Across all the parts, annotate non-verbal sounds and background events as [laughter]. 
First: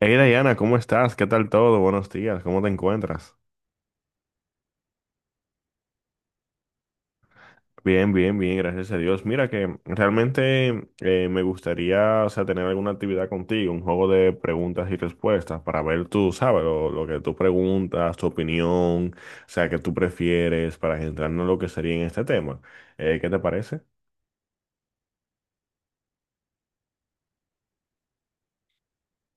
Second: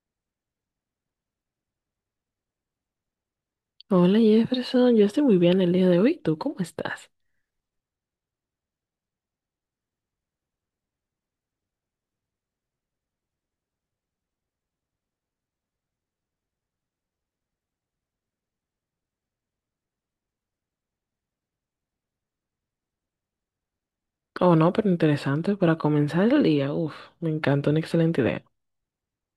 Hey Diana, ¿cómo estás? ¿Qué tal todo? Buenos días, ¿cómo te encuentras? Hola Jefferson, yo estoy muy bien el día de hoy. ¿Tú cómo estás? Bien, bien, bien, gracias a Dios. Mira que realmente me gustaría, o sea, tener alguna actividad contigo, un juego de preguntas y respuestas para ver tú, sabes, lo que tú preguntas, tu opinión, o sea, qué tú prefieres para centrarnos en lo que sería en este tema. ¿qué te parece? Oh no, pero interesante para comenzar el día. Uf, me encanta, una excelente idea.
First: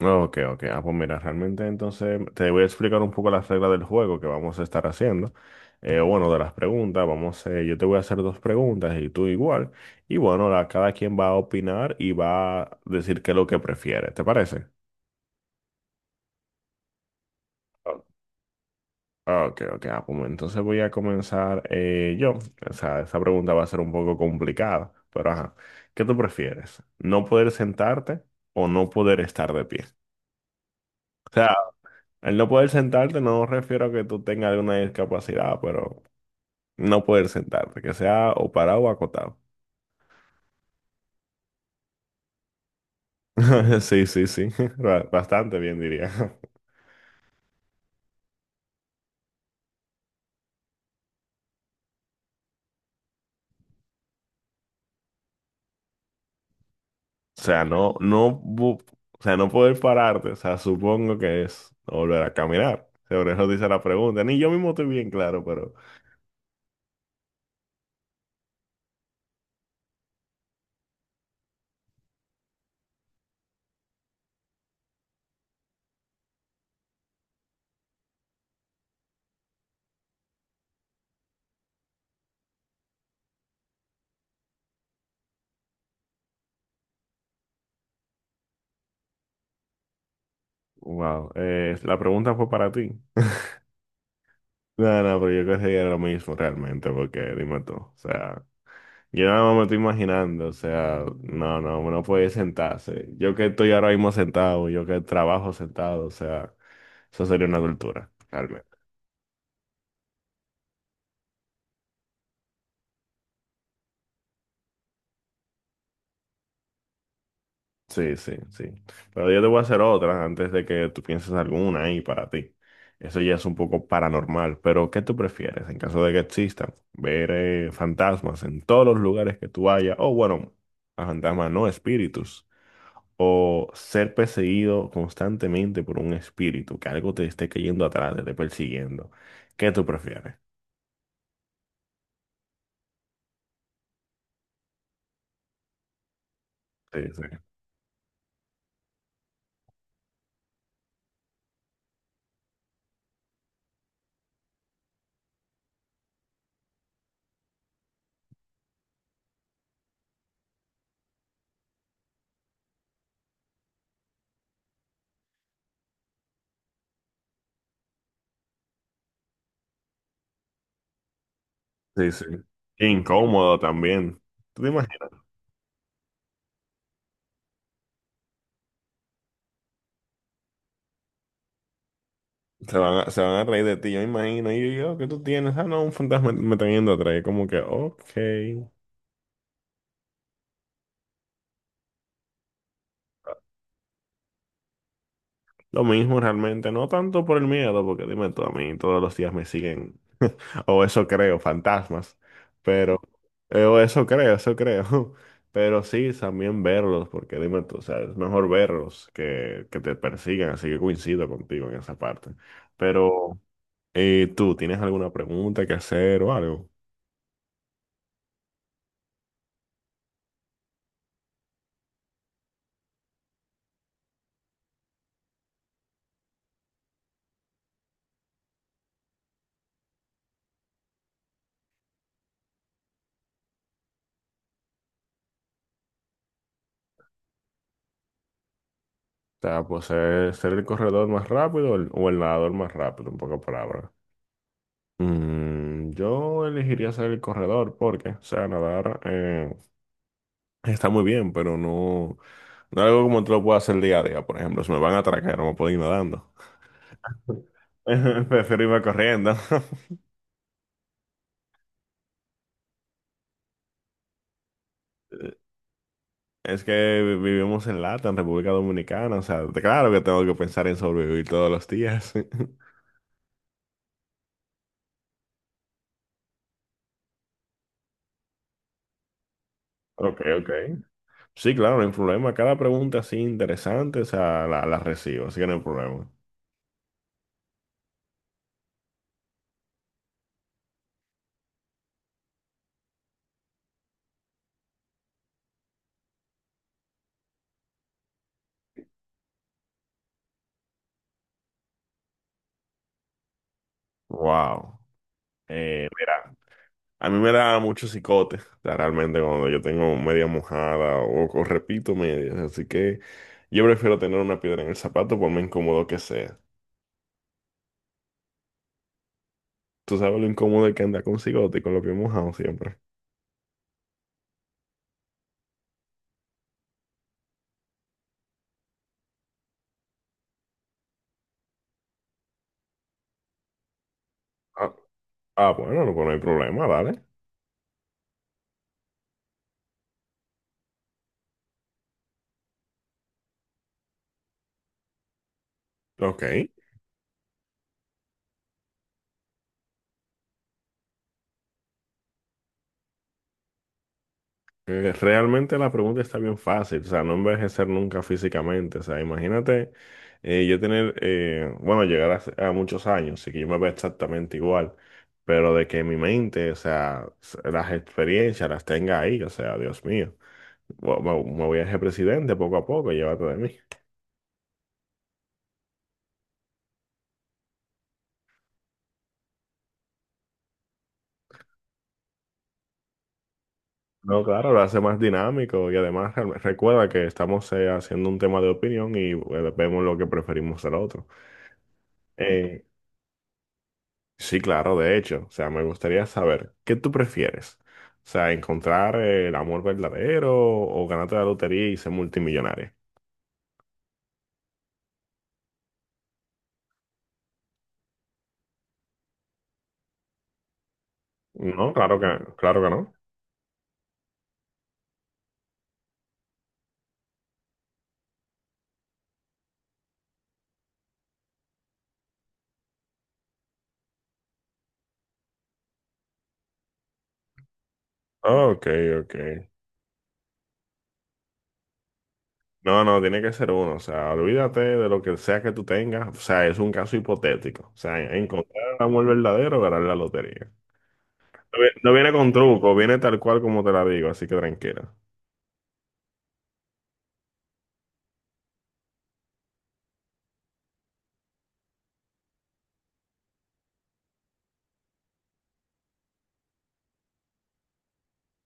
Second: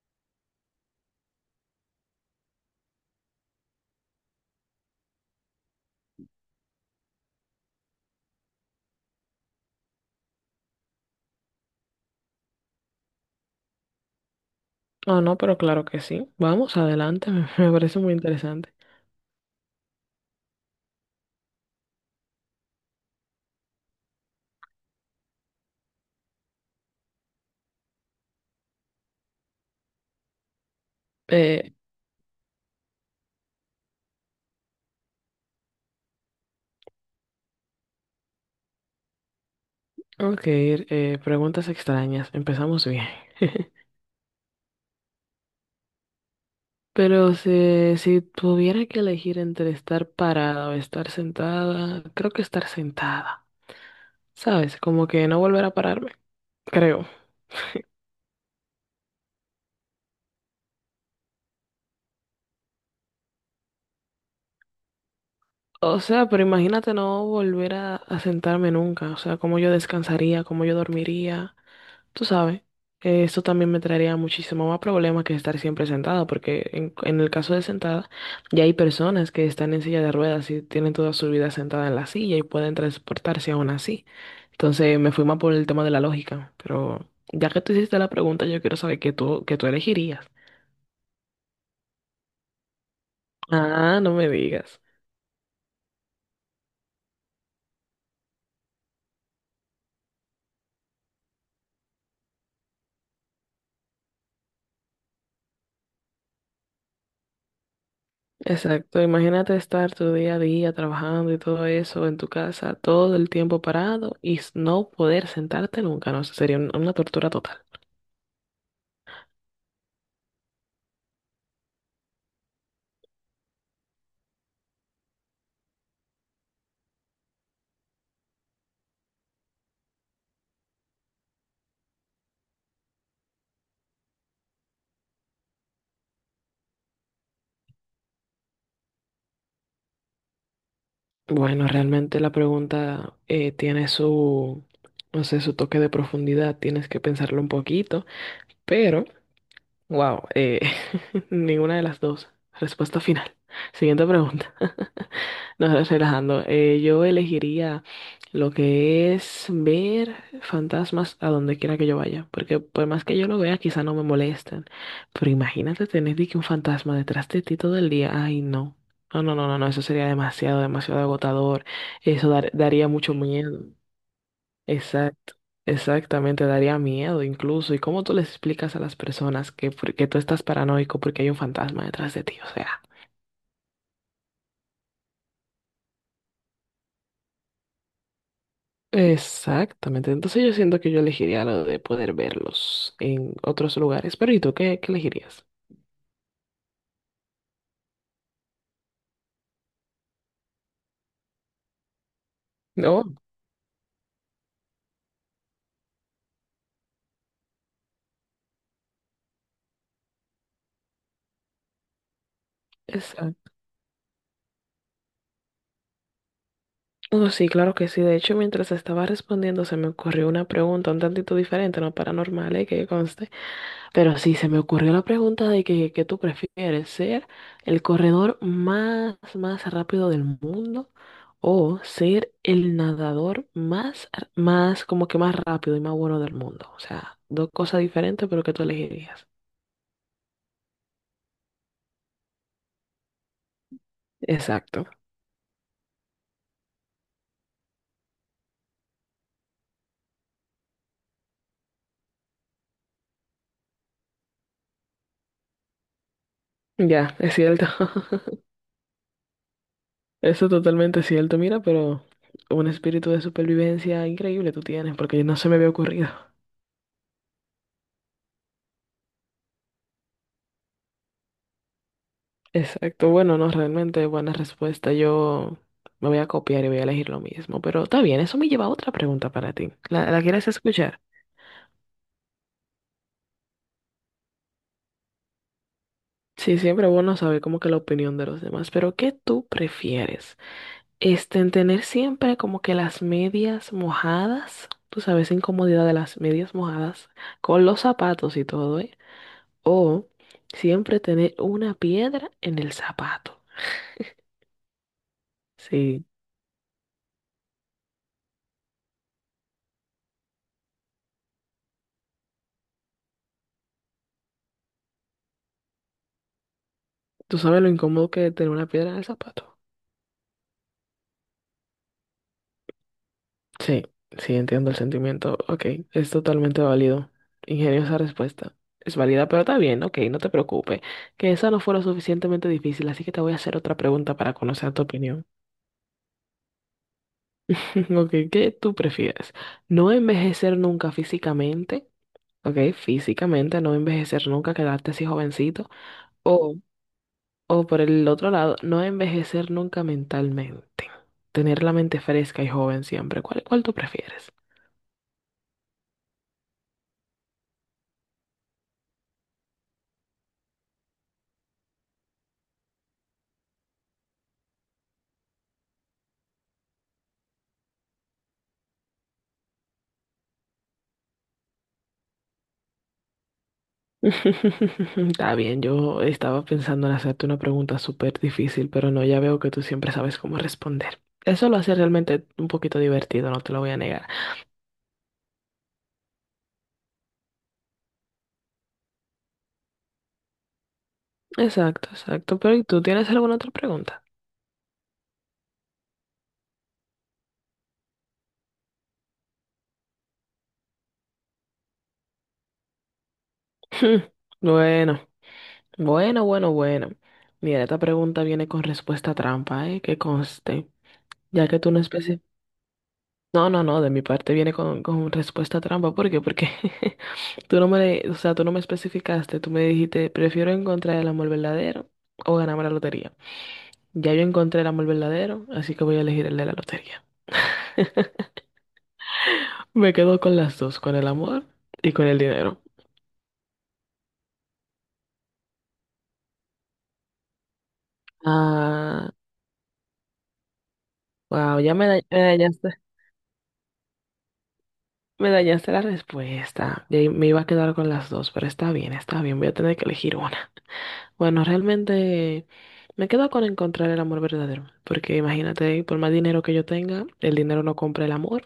Ok, ok. Ah, pues mira, realmente entonces te voy a explicar un poco las reglas del juego que vamos a estar haciendo. Bueno, de las preguntas, vamos, yo te voy a hacer dos preguntas y tú igual. Y bueno, cada quien va a opinar y va a decir qué es lo que prefiere. ¿Te parece? Oh no, pero claro que sí. Vamos, adelante, [laughs] me parece muy interesante. Ah, ok, ok. Ah, pues entonces voy a comenzar yo. O sea, esa pregunta va a ser un poco complicada, pero ajá. ¿Qué tú prefieres? ¿No poder sentarte o no poder estar de pie? Eh, Al no poder sentarte, no refiero a que tú tengas alguna discapacidad, pero no poder sentarte, que sea o parado o acotado. ok, preguntas extrañas. Empezamos bien. [laughs] [laughs] Sí, sí, sí, [laughs] bastante bien diría. [laughs] Pero si tuviera que elegir entre estar parada o estar sentada, creo que estar sentada. ¿Sabes? Como que no volver a pararme, creo. O sea, o sea, no poder pararte, o sea, supongo que es volver a caminar. Sobre eso dice la pregunta. Ni yo mismo estoy bien claro, pero O sea, pero imagínate no volver a sentarme nunca. O sea, cómo yo descansaría, cómo yo dormiría. Tú sabes, eso también me traería muchísimo más problemas que estar siempre sentada, porque en el caso de sentada, ya hay personas que están en silla de ruedas y tienen toda su vida sentada en la silla y pueden transportarse aún así. Entonces me fui más por el tema de la lógica. Pero ya que tú hiciste la pregunta, yo quiero saber qué tú elegirías. wow, la pregunta fue para ti. [laughs] Ah, no me digas. No, no, pero yo creo que sería lo mismo realmente, porque dime tú, o sea. Yo nada más me estoy imaginando, o sea, no, no, uno puede sentarse. Yo que estoy ahora mismo sentado, yo que trabajo sentado, o sea, eso sería una tortura, realmente. Exacto, imagínate estar tu día a día trabajando y todo eso en tu casa, todo el tiempo parado y no poder sentarte nunca, no, eso sería una tortura total. Sí, sí, sí. Pero yo te voy a hacer otra antes de que tú pienses alguna ahí para ti. Eso ya es un poco paranormal, pero ¿qué tú prefieres en caso de que existan? Ver fantasmas en todos los lugares que tú vayas, o bueno, a fantasmas no, espíritus, o ser perseguido constantemente por un espíritu, que algo te esté cayendo atrás, te esté persiguiendo. ¿Qué tú prefieres? Bueno, realmente la pregunta tiene su, no sé, su toque de profundidad, tienes Sí, que sí, pensarlo un poquito, pero, wow, [laughs] ninguna de las dos. Respuesta final. Siguiente pregunta. No, relajando. Yo elegiría lo que es ver fantasmas a donde quiera que yo vaya, porque por más que yo lo vea, quizá no me molestan. Pero imagínate tener de que un fantasma detrás de ti todo el día. Ay, no. No, no, no, no, no, eso sería demasiado, demasiado agotador. sí, sí. Qué Daría mucho incómodo miedo. también. ¿Tú te imaginas? Exacto. Exactamente, daría miedo incluso. ¿Y cómo tú les explicas a las personas que, que tú estás paranoico porque hay un fantasma detrás de ti? O Se sea. van a, se van a reír de ti, yo me imagino. Y yo, ¿qué tú tienes? Ah, no, un fantasma me está yendo atrás. Y como que, ok. Exactamente. Entonces yo siento que yo elegiría lo de poder verlos en otros lugares. Pero ¿y tú qué elegirías? Lo mismo realmente, no tanto por el miedo, porque dime tú, a mí todos los días me siguen, o eso creo, fantasmas. Pero, No, o eso creo, eso creo. [laughs] Pero sí, también verlos, porque dime tú, o sea, es mejor verlos que te persigan, así que coincido contigo en esa parte. Pero, exacto. Tú, ¿tienes alguna pregunta que hacer o algo? Oh, sí, claro que sí. De hecho, mientras estaba respondiendo, se me ocurrió una pregunta un tantito diferente, no paranormal, que conste. Pero sí, se me ocurrió la pregunta de que tú prefieres ser el corredor más rápido del mundo o ser el nadador más, más, como que más rápido y más bueno del mundo. O sea, dos cosas diferentes, pero que tú elegirías. O sea, pues ser el corredor más rápido o el nadador más rápido, en pocas palabras. Exacto. Mm, yo elegiría ser el corredor porque, o sea, nadar, está muy bien, pero no, no es algo como te lo puedo hacer día a día. Por ejemplo, si me van a atracar, no me puedo ir nadando. Ya, es cierto. [laughs] [laughs] Prefiero irme corriendo. [laughs] Eso es totalmente cierto, mira, pero un espíritu de supervivencia increíble tú tienes, porque no se me había ocurrido. Es que vivimos en Lata, en República Dominicana. O sea, claro que tengo que pensar en sobrevivir todos los días. [laughs] [laughs] Exacto, bueno, no, realmente buena respuesta. Yo me voy a copiar y voy a elegir lo mismo, pero está bien, eso me lleva a otra pregunta para ti. ¿La, Ok, la quieres ok. escuchar? Sí, claro, no hay problema. Cada pregunta así interesante, o sea, la recibo, así que no hay problema. Sí, siempre es bueno saber como que la opinión de los demás, pero ¿qué tú prefieres? Este, en tener siempre como que las medias mojadas, tú sabes, incomodidad de las medias mojadas, con los zapatos y todo, ¿eh? O siempre tener una piedra en el zapato. Wow. Eh, Sí, A mí me da mucho cicote, o sea, realmente cuando yo tengo media mojada o repito medias, así que yo prefiero tener una piedra en el zapato por más incómodo que sea. ¿tú sabes lo incómodo que es tener una piedra en el zapato? Tú sabes lo incómodo que anda con cigote y con los pies mojados siempre. Sí, sí, entiendo el sentimiento. Ok, es totalmente válido. Ingeniosa respuesta. Es válida, pero está bien, ok, no te preocupes. Que esa no fue lo suficientemente difícil, así que te voy a hacer otra pregunta para Ah, conocer tu opinión. ah, bueno, no, pues no hay problema, dale. [laughs] Ok, ¿qué tú prefieres? ¿No envejecer nunca físicamente? Ok, físicamente, no envejecer nunca, quedarte así jovencito. Ok. O O por el otro lado, no envejecer nunca mentalmente. Tener la mente fresca y joven siempre. Cuál tú prefieres? Realmente la pregunta está bien fácil, o sea, no envejecer nunca físicamente, o sea, imagínate yo tener, bueno, llegar a, a muchos años, así que yo me veo exactamente igual, pero de que mi mente, o sea, las experiencias las tenga ahí, o sea, Dios mío, me, me voy a ser presidente poco a poco, llévate de mí. [laughs] Está bien, yo estaba pensando en hacerte una pregunta súper difícil, pero no, ya veo que tú siempre sabes cómo responder. Eso lo hace realmente un poquito divertido, no te lo voy a negar. No, claro, lo hace más dinámico y además recuerda que estamos haciendo un tema de opinión y vemos lo que preferimos al otro. Exacto, exacto. Pero ¿y tú tienes alguna otra pregunta? [laughs] Sí, claro, de hecho, o sea, me gustaría saber, ¿qué tú prefieres? O sea, encontrar el amor verdadero o ganarte la lotería y ser multimillonario. Hmm, bueno, bueno, bueno, bueno. Mira, esta pregunta viene con respuesta trampa, ¿eh? Que conste. Ya que No, tú no especificas. claro que no. No, no, no, de mi parte viene con respuesta trampa. ¿Por qué? Porque [laughs] tú no me, o sea, tú no me especificaste, tú me dijiste, prefiero encontrar el amor verdadero o ganarme la lotería. Ya yo encontré el amor verdadero, así que voy a elegir el de la lotería. Ok, ok. Me quedo con las dos, con el amor y con el dinero. No, no, tiene que ser uno, o sea, olvídate de lo que sea que tú tengas, o sea, es un caso hipotético, o sea, encontrar el amor Ah, verdadero o ganar la lotería. wow, No viene con truco, viene tal cual como te la digo, así que tranquila. me dañaste la respuesta. Y ahí me iba a quedar con las dos, pero está bien, voy a tener que elegir una. Bueno, realmente... me quedo con encontrar el amor verdadero, porque imagínate, por más dinero que yo tenga, el dinero no compra el amor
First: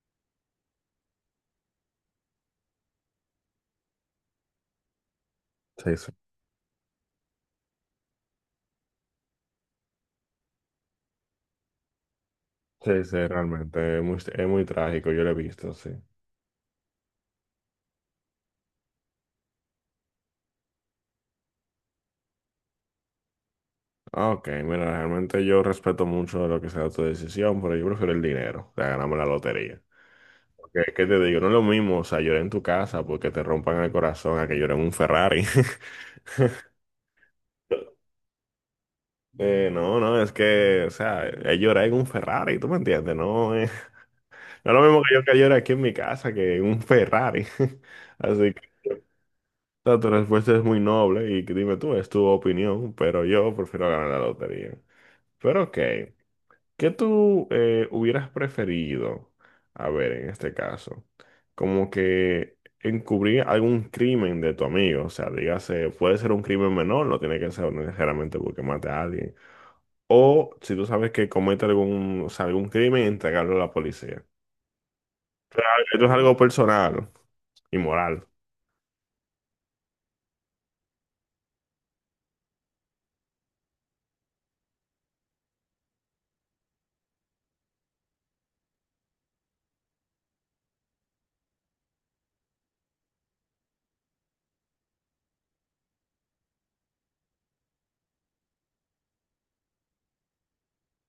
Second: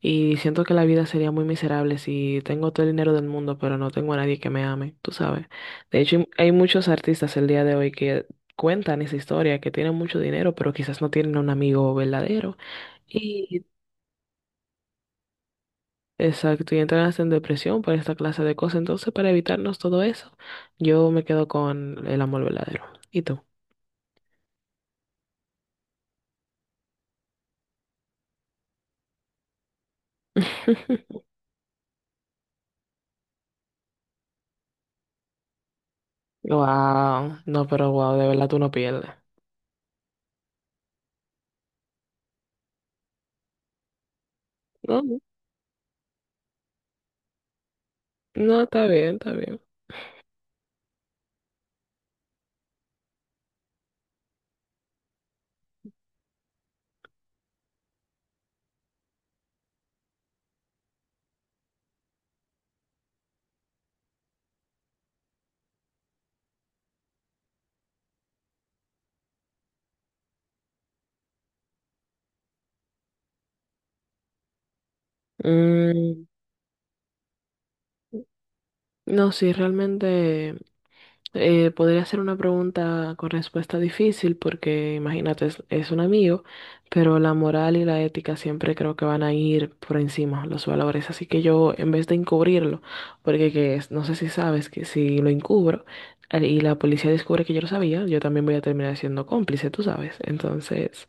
y siento que la vida sería muy miserable si tengo todo el dinero del mundo, pero no tengo a nadie que me ame, tú sabes. Sí, De sí. hecho, hay muchos artistas el día de hoy que cuentan esa historia, que tienen mucho dinero, pero quizás no tienen un amigo verdadero. Sí, sí, Y realmente, es muy trágico, yo lo he visto, sí. exacto, y entran en depresión por esta clase de cosas. Entonces, para evitarnos todo eso, yo me quedo con el amor verdadero. ¿Y tú? Ah, ok, mira, realmente yo respeto mucho lo que sea tu decisión, pero yo prefiero el dinero, o sea, ganarme la lotería. Porque, ¿qué te [laughs] digo? No es lo mismo, o sea, llorar en tu casa porque te rompan el corazón a que llore en un Ferrari. [laughs] Wow, no, pero wow, de verdad tú no pierdes. No, no, es que, o sea, es llorar en un Ferrari, ¿tú me entiendes? No, no es lo mismo que No, yo que llore aquí en mi casa que en un Ferrari. [laughs] Así que, no, está bien, está bien. o sea, tu respuesta es muy noble y dime tú, es tu opinión, pero yo prefiero ganar la lotería. Pero ok. ¿Qué tú hubieras preferido? A ver, en este caso, como que encubrir algún crimen de tu amigo, o sea, dígase, puede ser un crimen menor, no tiene que ser necesariamente porque mate a alguien, o si tú sabes que comete algún, o sea, algún crimen, entregarlo a la policía. Esto es Mm, algo personal y moral. no, sí, realmente podría ser una pregunta con respuesta difícil porque imagínate, es un amigo, pero la moral y la ética siempre creo que van a ir por encima, los valores. Así que yo, en vez de encubrirlo, porque no sé si sabes que si lo encubro y la policía descubre que yo lo sabía, yo también voy a terminar siendo cómplice, tú sabes. Entonces...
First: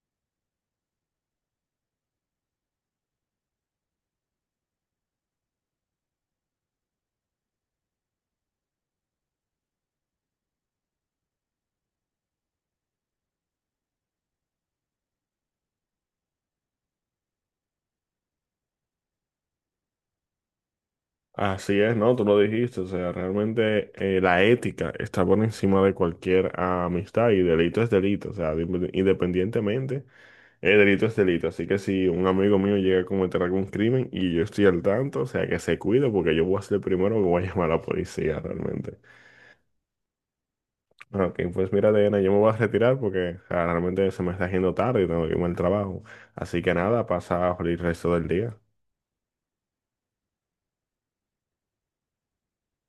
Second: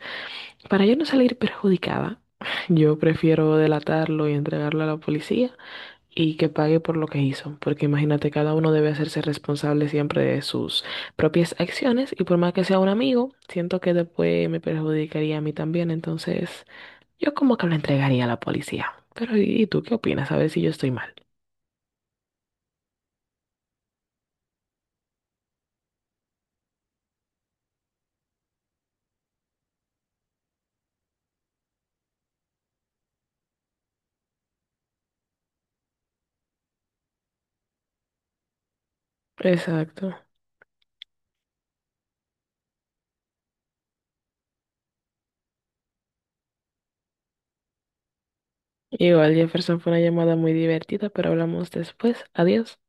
para yo no salir perjudicada, [laughs] yo prefiero delatarlo y entregarlo a la policía y que pague por lo que hizo, porque imagínate, cada uno debe hacerse responsable siempre de sus propias acciones y por más que sea un amigo, siento que después me perjudicaría a mí también, entonces yo como que lo entregaría a la policía. Pero y tú qué opinas? A ver si yo estoy mal. Así es, ¿no? Tú lo dijiste, o sea, realmente la ética está por encima de cualquier amistad y delito es delito, o sea, independientemente. El delito es delito, así que si un amigo mío llega a cometer algún crimen y yo estoy al tanto, o sea, que se cuide porque yo voy a ser el primero que voy a llamar a la policía realmente. Exacto. Ah, ok, pues mira, Diana, yo me voy a retirar porque o sea, realmente se me está haciendo tarde y tengo que irme al trabajo. Así que nada, pasa el resto del día. Igual Jefferson fue una llamada muy divertida, pero hablamos después. Adiós.